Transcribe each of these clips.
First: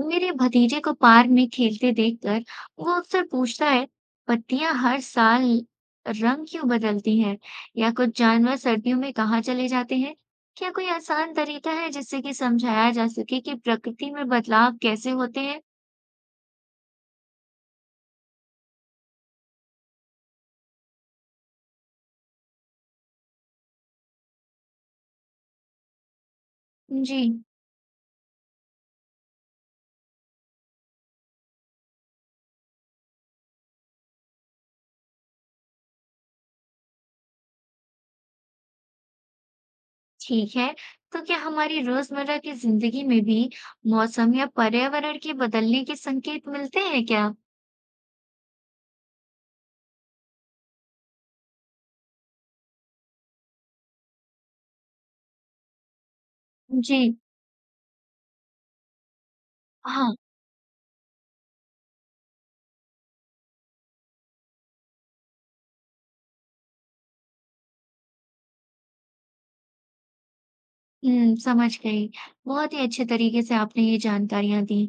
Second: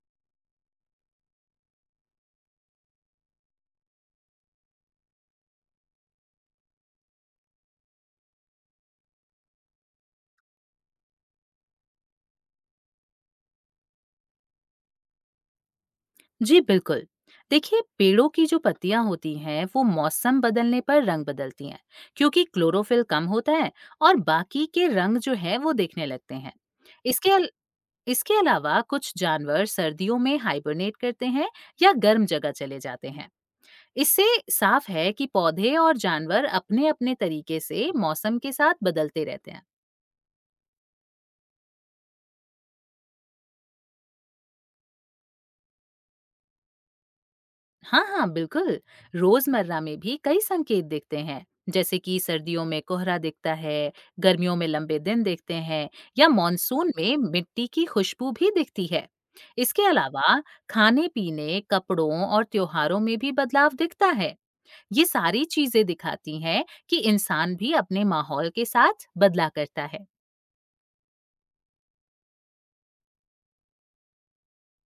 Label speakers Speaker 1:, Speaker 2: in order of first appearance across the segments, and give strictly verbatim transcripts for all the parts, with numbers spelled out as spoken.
Speaker 1: मेरे भतीजे को पार्क में खेलते देखकर वो अक्सर पूछता है पत्तियां हर साल रंग क्यों बदलती हैं या कुछ जानवर सर्दियों में कहाँ चले जाते हैं। क्या कोई आसान तरीका है जिससे कि समझाया जा सके कि प्रकृति में बदलाव कैसे होते हैं।
Speaker 2: जी बिल्कुल। देखिए पेड़ों की जो पत्तियां होती हैं वो मौसम बदलने पर रंग बदलती हैं क्योंकि क्लोरोफिल कम होता है और बाकी के रंग जो है वो देखने लगते हैं।
Speaker 1: जी।
Speaker 2: इसके अल, इसके अलावा कुछ जानवर सर्दियों में हाइबरनेट करते हैं या गर्म जगह चले जाते हैं। इससे साफ है कि पौधे और जानवर अपने अपने तरीके से मौसम के साथ बदलते रहते हैं।
Speaker 1: ठीक है। तो क्या हमारी रोजमर्रा की जिंदगी में भी मौसम या पर्यावरण के बदलने के संकेत मिलते हैं क्या।
Speaker 2: हाँ हाँ बिल्कुल। रोजमर्रा में भी कई संकेत दिखते हैं जैसे कि सर्दियों में कोहरा दिखता है, गर्मियों में लंबे दिन दिखते हैं या मॉनसून
Speaker 1: जी
Speaker 2: में मिट्टी की खुशबू भी दिखती है। इसके
Speaker 1: हाँ।
Speaker 2: अलावा खाने पीने कपड़ों और त्योहारों में भी बदलाव दिखता है। ये सारी चीजें दिखाती हैं कि इंसान भी अपने माहौल के साथ बदला करता है।
Speaker 1: हुँ, समझ गई। बहुत ही अच्छे तरीके से आपने ये जानकारियाँ दी।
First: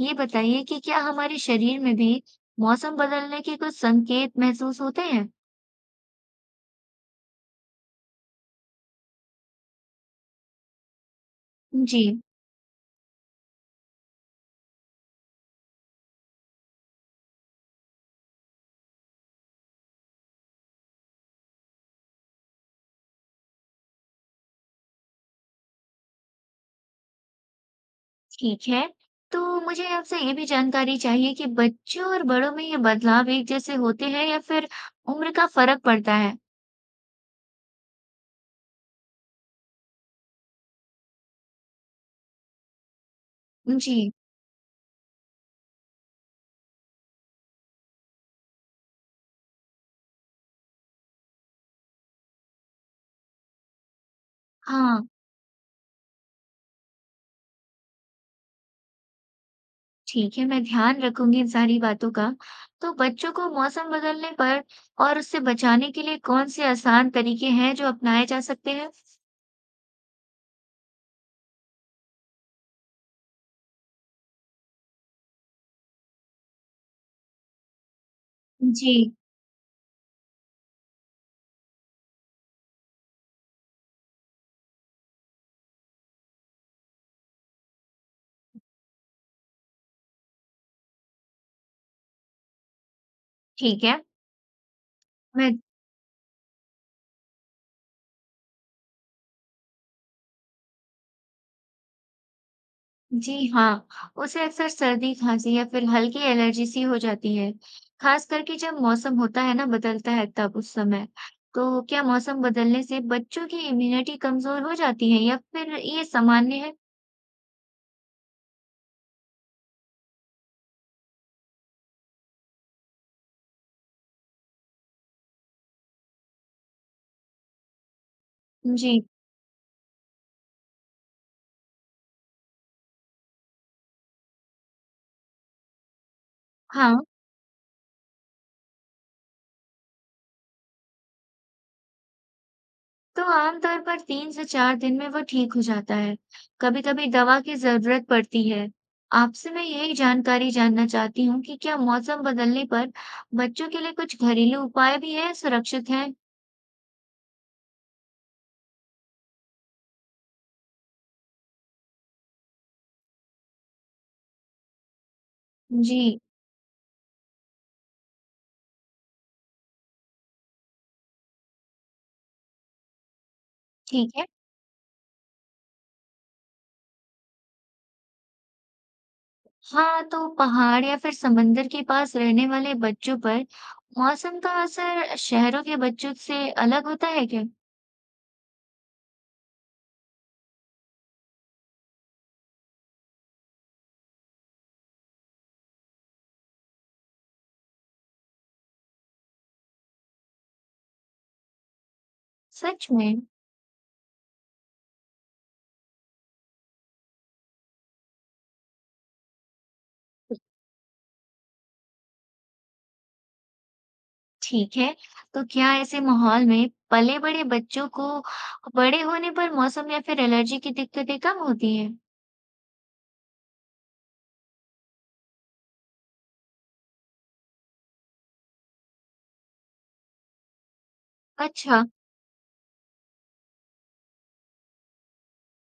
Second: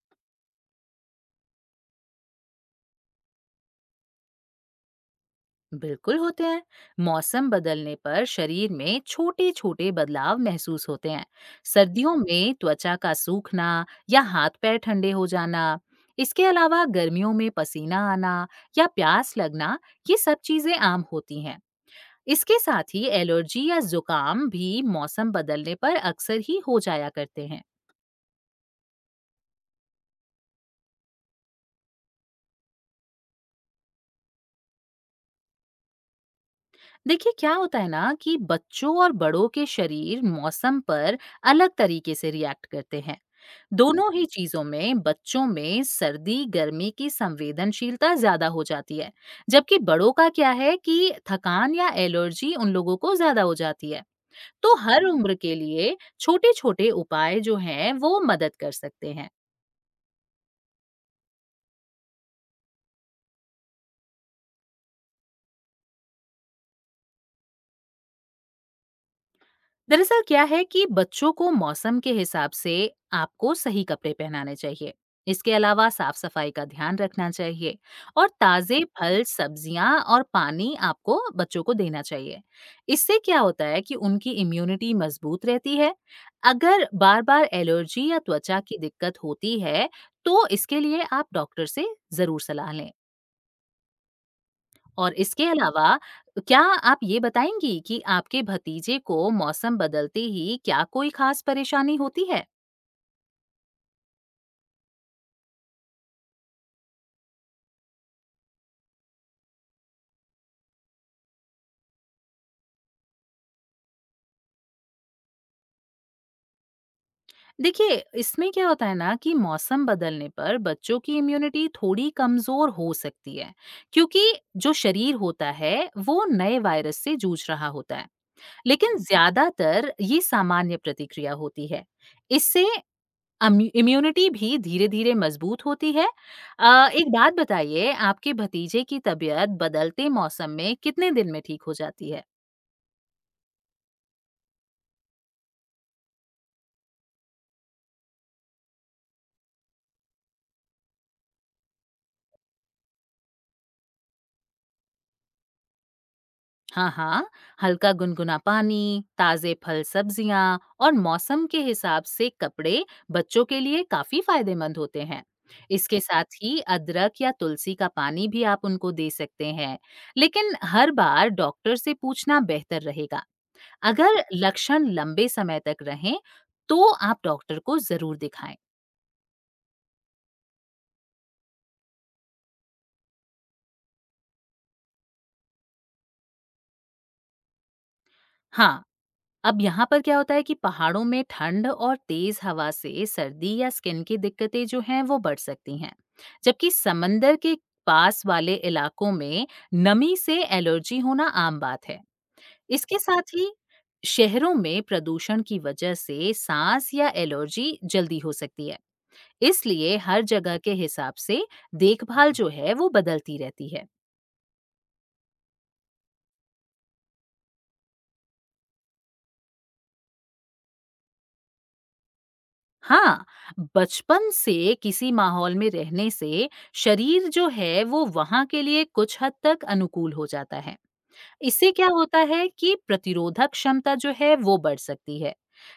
Speaker 1: ये बताइए कि क्या हमारे शरीर में भी मौसम बदलने के कुछ संकेत महसूस होते हैं?
Speaker 2: बिल्कुल होते हैं। मौसम बदलने पर शरीर में छोटे छोटे बदलाव महसूस होते हैं।
Speaker 1: जी।
Speaker 2: सर्दियों में त्वचा का सूखना या हाथ पैर ठंडे हो जाना। इसके अलावा गर्मियों में पसीना आना या प्यास लगना, ये सब चीजें आम होती हैं। इसके साथ ही एलर्जी या जुकाम भी मौसम बदलने पर अक्सर ही हो जाया करते हैं।
Speaker 1: ठीक है। तो मुझे आपसे ये भी जानकारी चाहिए कि बच्चों और बड़ों में ये बदलाव एक जैसे होते हैं या फिर उम्र का फ़र्क पड़ता है?
Speaker 2: देखिए क्या होता है ना कि बच्चों और बड़ों के शरीर मौसम पर अलग तरीके से रिएक्ट करते हैं।
Speaker 1: जी।
Speaker 2: दोनों ही चीजों में बच्चों में सर्दी गर्मी की संवेदनशीलता ज्यादा हो जाती है, जबकि बड़ों का क्या है कि थकान या एलर्जी उन लोगों को ज्यादा हो जाती है। तो
Speaker 1: हाँ,
Speaker 2: हर उम्र के लिए छोटे छोटे उपाय जो हैं वो मदद कर सकते हैं।
Speaker 1: ठीक है, मैं ध्यान रखूँगी इन सारी बातों का। तो बच्चों को मौसम बदलने पर और उससे बचाने के लिए कौन से आसान तरीके हैं जो अपनाए जा सकते हैं?
Speaker 2: दरअसल क्या है कि बच्चों को मौसम के हिसाब से आपको सही कपड़े पहनाने चाहिए। इसके अलावा साफ सफाई का ध्यान रखना चाहिए और ताज़े
Speaker 1: जी।
Speaker 2: फल, सब्जियां और पानी आपको बच्चों को देना चाहिए। इससे क्या होता है कि उनकी इम्यूनिटी मजबूत रहती है। अगर बार-बार एलर्जी या त्वचा की दिक्कत होती है, तो इसके लिए आप डॉक्टर से ज़रूर सलाह लें।
Speaker 1: ठीक है।
Speaker 2: और इसके
Speaker 1: मैं।
Speaker 2: अलावा क्या आप ये बताएँगी कि आपके भतीजे को मौसम बदलते ही क्या कोई ख़ास परेशानी होती है?
Speaker 1: जी हाँ, उसे अक्सर सर्दी, खाँसी या फिर हल्की एलर्जी सी हो जाती है। खास करके जब मौसम होता है ना बदलता है तब उस समय। तो क्या मौसम बदलने से बच्चों की इम्यूनिटी कमज़ोर हो जाती है या फिर ये सामान्य है?
Speaker 2: देखिए, इसमें क्या होता है ना कि मौसम बदलने पर बच्चों की इम्यूनिटी थोड़ी कमज़ोर हो सकती है, क्योंकि जो शरीर होता है, वो नए वायरस से जूझ रहा होता है। लेकिन
Speaker 1: जी,
Speaker 2: ज़्यादातर ये सामान्य प्रतिक्रिया होती है। इससे अम्यू इम्यूनिटी भी धीरे-धीरे मज़बूत होती है। अ,
Speaker 1: हाँ।
Speaker 2: एक बात बताइए, आपके भतीजे की तबीयत बदलते मौसम में कितने दिन में ठीक हो जाती है?
Speaker 1: तो आमतौर पर तीन से चार दिन में वो ठीक हो जाता है। कभी-कभी दवा की ज़रूरत पड़ती है। आपसे मैं यही जानकारी जानना चाहती हूँ कि क्या मौसम बदलने पर बच्चों के लिए कुछ घरेलू उपाय भी हैं, सुरक्षित हैं?
Speaker 2: हाँ, हाँ, हल्का गुनगुना पानी, ताज़े फल-सब्जियाँ और मौसम के हिसाब से कपड़े बच्चों के लिए काफ़ी फ़ायदेमंद होते हैं। इसके
Speaker 1: जी,
Speaker 2: साथ ही अदरक या तुलसी का पानी भी आप उनको दे सकते हैं, लेकिन हर बार डॉक्टर से पूछना बेहतर रहेगा।
Speaker 1: ठीक
Speaker 2: अगर
Speaker 1: है।
Speaker 2: लक्षण लंबे समय तक रहें, तो आप डॉक्टर को ज़रूर दिखाएँ।
Speaker 1: हाँ, तो पहाड़ या फिर समंदर के पास रहने वाले बच्चों पर मौसम का असर शहरों के बच्चों से अलग होता है क्या?
Speaker 2: हाँ, अब यहाँ पर क्या होता है कि पहाड़ों में ठंड और तेज़ हवा से सर्दी या स्किन की दिक्कतें जो हैं, वो बढ़ सकती हैं। जबकि समंदर के पास वाले इलाकों में नमी से एलर्जी होना आम बात है।
Speaker 1: सच
Speaker 2: इसके
Speaker 1: में?
Speaker 2: साथ ही शहरों में प्रदूषण की वजह से सांस या एलर्जी जल्दी हो सकती है। इसलिए हर जगह के हिसाब से देखभाल जो है, वो बदलती रहती है।
Speaker 1: ठीक है। तो क्या ऐसे माहौल में पले-बड़े बच्चों को बड़े होने पर मौसम या फिर एलर्जी की दिक्कतें कम होती हैं?
Speaker 2: हाँ, बचपन से किसी माहौल में रहने से शरीर जो है वो वहाँ के लिए कुछ हद तक अनुकूल हो जाता है। इससे
Speaker 1: अच्छा,
Speaker 2: क्या होता है कि प्रतिरोधक क्षमता जो है वो बढ़ सकती है।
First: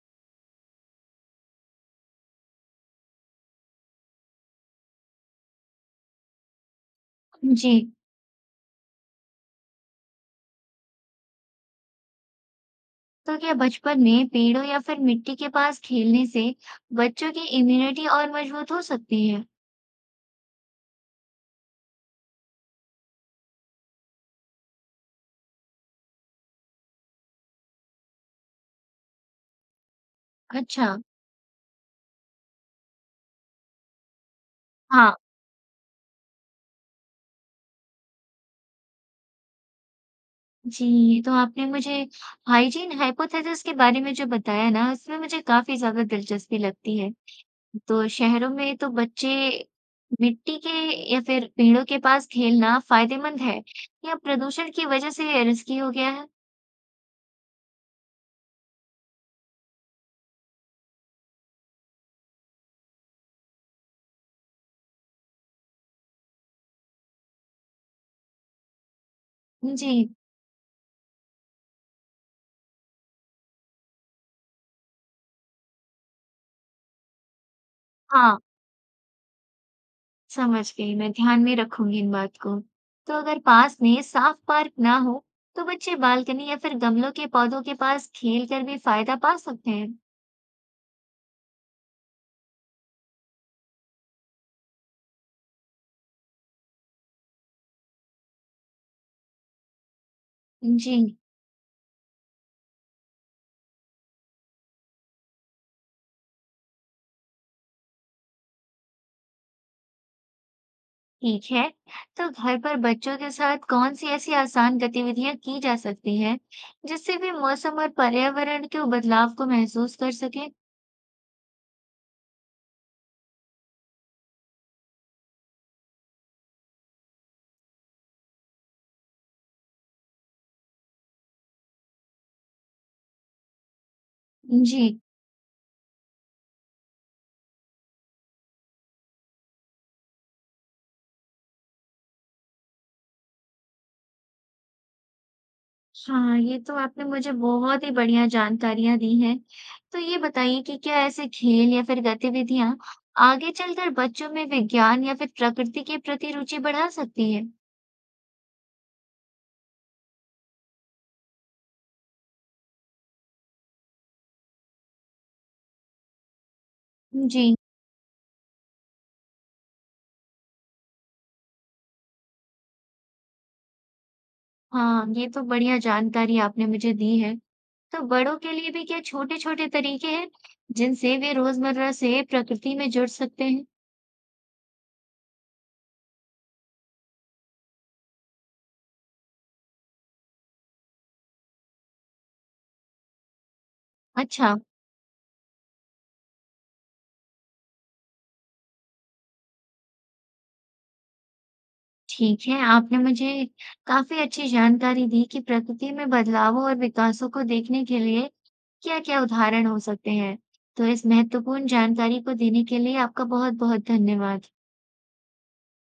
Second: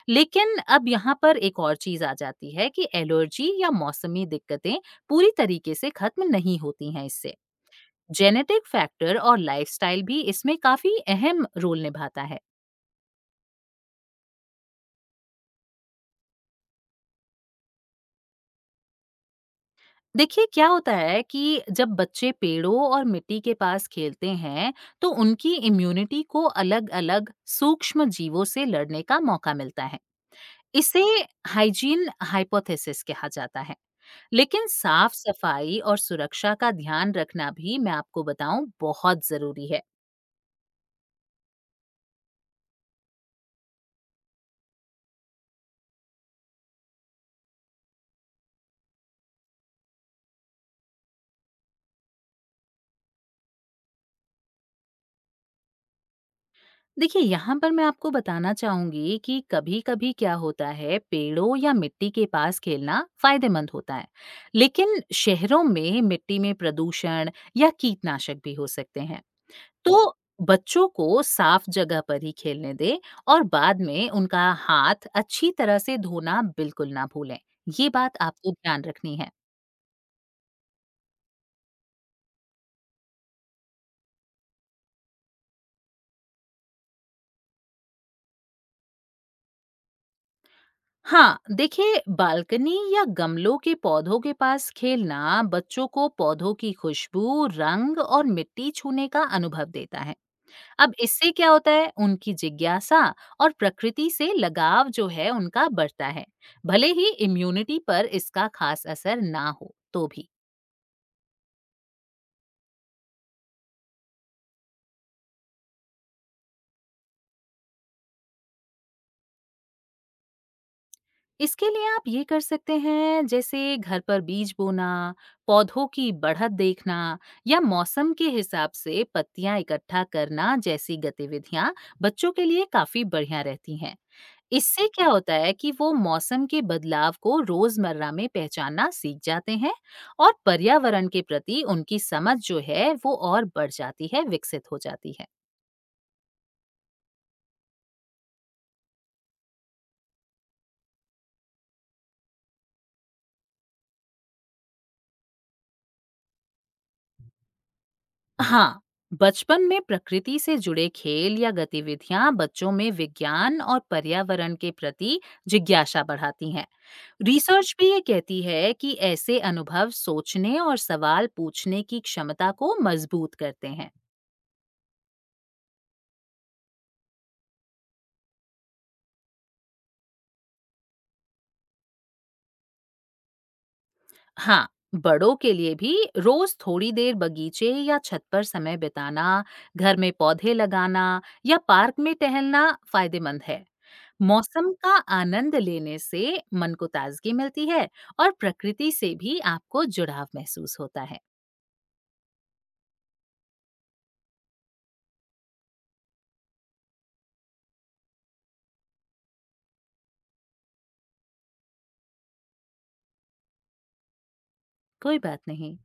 Speaker 2: लेकिन अब यहाँ पर एक और चीज आ जाती है कि एलर्जी या मौसमी दिक्कतें पूरी तरीके से खत्म नहीं होती हैं इससे।
Speaker 1: जी।
Speaker 2: जेनेटिक फैक्टर और लाइफस्टाइल भी इसमें काफी अहम रोल निभाता है।
Speaker 1: तो क्या बचपन में पेड़ों या फिर मिट्टी के पास खेलने से बच्चों की इम्यूनिटी और मजबूत हो सकती है?
Speaker 2: देखिए क्या होता है कि जब बच्चे पेड़ों और मिट्टी के पास खेलते हैं तो उनकी इम्यूनिटी को अलग-अलग सूक्ष्म जीवों से लड़ने का मौका मिलता है।
Speaker 1: अच्छा,
Speaker 2: इसे हाइजीन हाइपोथेसिस कहा जाता है। लेकिन साफ
Speaker 1: हाँ।
Speaker 2: सफाई और सुरक्षा का ध्यान रखना भी, मैं आपको बताऊं, बहुत जरूरी है।
Speaker 1: जी, तो आपने मुझे हाइजीन हाइपोथेसिस के बारे में जो बताया ना, इसमें मुझे काफ़ी ज़्यादा दिलचस्पी लगती है। तो शहरों में तो बच्चे मिट्टी के या फिर पेड़ों के पास खेलना फ़ायदेमंद है या प्रदूषण की वजह से रिस्की हो गया है?
Speaker 2: देखिए यहाँ पर मैं आपको बताना चाहूंगी कि कभी-कभी क्या होता है पेड़ों या मिट्टी के पास खेलना फायदेमंद होता है, लेकिन शहरों में मिट्टी में प्रदूषण या कीटनाशक भी हो सकते हैं।
Speaker 1: जी,
Speaker 2: तो बच्चों को साफ जगह पर ही खेलने दें और बाद में उनका हाथ अच्छी तरह से धोना बिल्कुल ना भूलें। ये बात
Speaker 1: हाँ,
Speaker 2: आपको ध्यान रखनी है।
Speaker 1: समझ गई। मैं ध्यान में रखूंगी इन बात को। तो अगर पास में साफ पार्क ना हो, तो बच्चे बालकनी या फिर गमलों के पौधों के पास खेल कर भी फ़ायदा पा सकते हैं।
Speaker 2: हाँ, देखिए बालकनी या गमलों के पौधों के पास खेलना बच्चों को पौधों की खुशबू, रंग और मिट्टी छूने का अनुभव देता है। अब
Speaker 1: जी।
Speaker 2: इससे क्या होता है? उनकी जिज्ञासा और प्रकृति से लगाव जो है उनका बढ़ता है। भले ही इम्यूनिटी पर इसका खास असर ना हो तो भी।
Speaker 1: ठीक है, तो घर पर बच्चों के साथ कौन सी ऐसी आसान गतिविधियां की जा सकती हैं, जिससे वे मौसम और पर्यावरण के बदलाव को महसूस कर सकें?
Speaker 2: इसके लिए आप ये कर सकते हैं जैसे घर पर बीज बोना, पौधों की बढ़त देखना या मौसम के हिसाब से पत्तियां इकट्ठा करना जैसी गतिविधियां बच्चों के लिए काफी बढ़िया रहती हैं। इससे
Speaker 1: जी,
Speaker 2: क्या होता है कि वो मौसम के बदलाव को रोजमर्रा में पहचानना सीख जाते हैं और पर्यावरण के प्रति उनकी समझ जो है वो और बढ़ जाती है, विकसित हो जाती है।
Speaker 1: हाँ, ये तो आपने मुझे बहुत ही बढ़िया जानकारियां दी हैं। तो ये बताइए कि क्या ऐसे खेल या फिर गतिविधियां आगे चलकर बच्चों में विज्ञान या फिर प्रकृति के प्रति रुचि बढ़ा सकती है?
Speaker 2: हाँ, बचपन में प्रकृति से जुड़े खेल या गतिविधियां बच्चों में विज्ञान और पर्यावरण के प्रति जिज्ञासा बढ़ाती हैं।
Speaker 1: जी,
Speaker 2: रिसर्च भी ये कहती है कि ऐसे अनुभव सोचने और सवाल पूछने की क्षमता को मजबूत करते हैं।
Speaker 1: हाँ, ये तो बढ़िया जानकारी आपने मुझे दी है। तो बड़ों के लिए भी क्या छोटे-छोटे तरीके हैं जिनसे वे रोजमर्रा से प्रकृति में जुड़ सकते हैं?
Speaker 2: हाँ, बड़ों के लिए भी रोज थोड़ी देर बगीचे या छत पर समय बिताना, घर में पौधे लगाना या पार्क में टहलना फायदेमंद है।
Speaker 1: अच्छा,
Speaker 2: मौसम का आनंद लेने से मन को ताजगी मिलती है और प्रकृति से भी आपको जुड़ाव महसूस होता है।
Speaker 1: ठीक है। आपने मुझे काफी अच्छी जानकारी दी कि प्रकृति में बदलावों और विकासों को देखने के लिए क्या-क्या उदाहरण हो सकते हैं। तो इस महत्वपूर्ण जानकारी को देने के लिए आपका बहुत-बहुत धन्यवाद।
Speaker 2: कोई बात नहीं।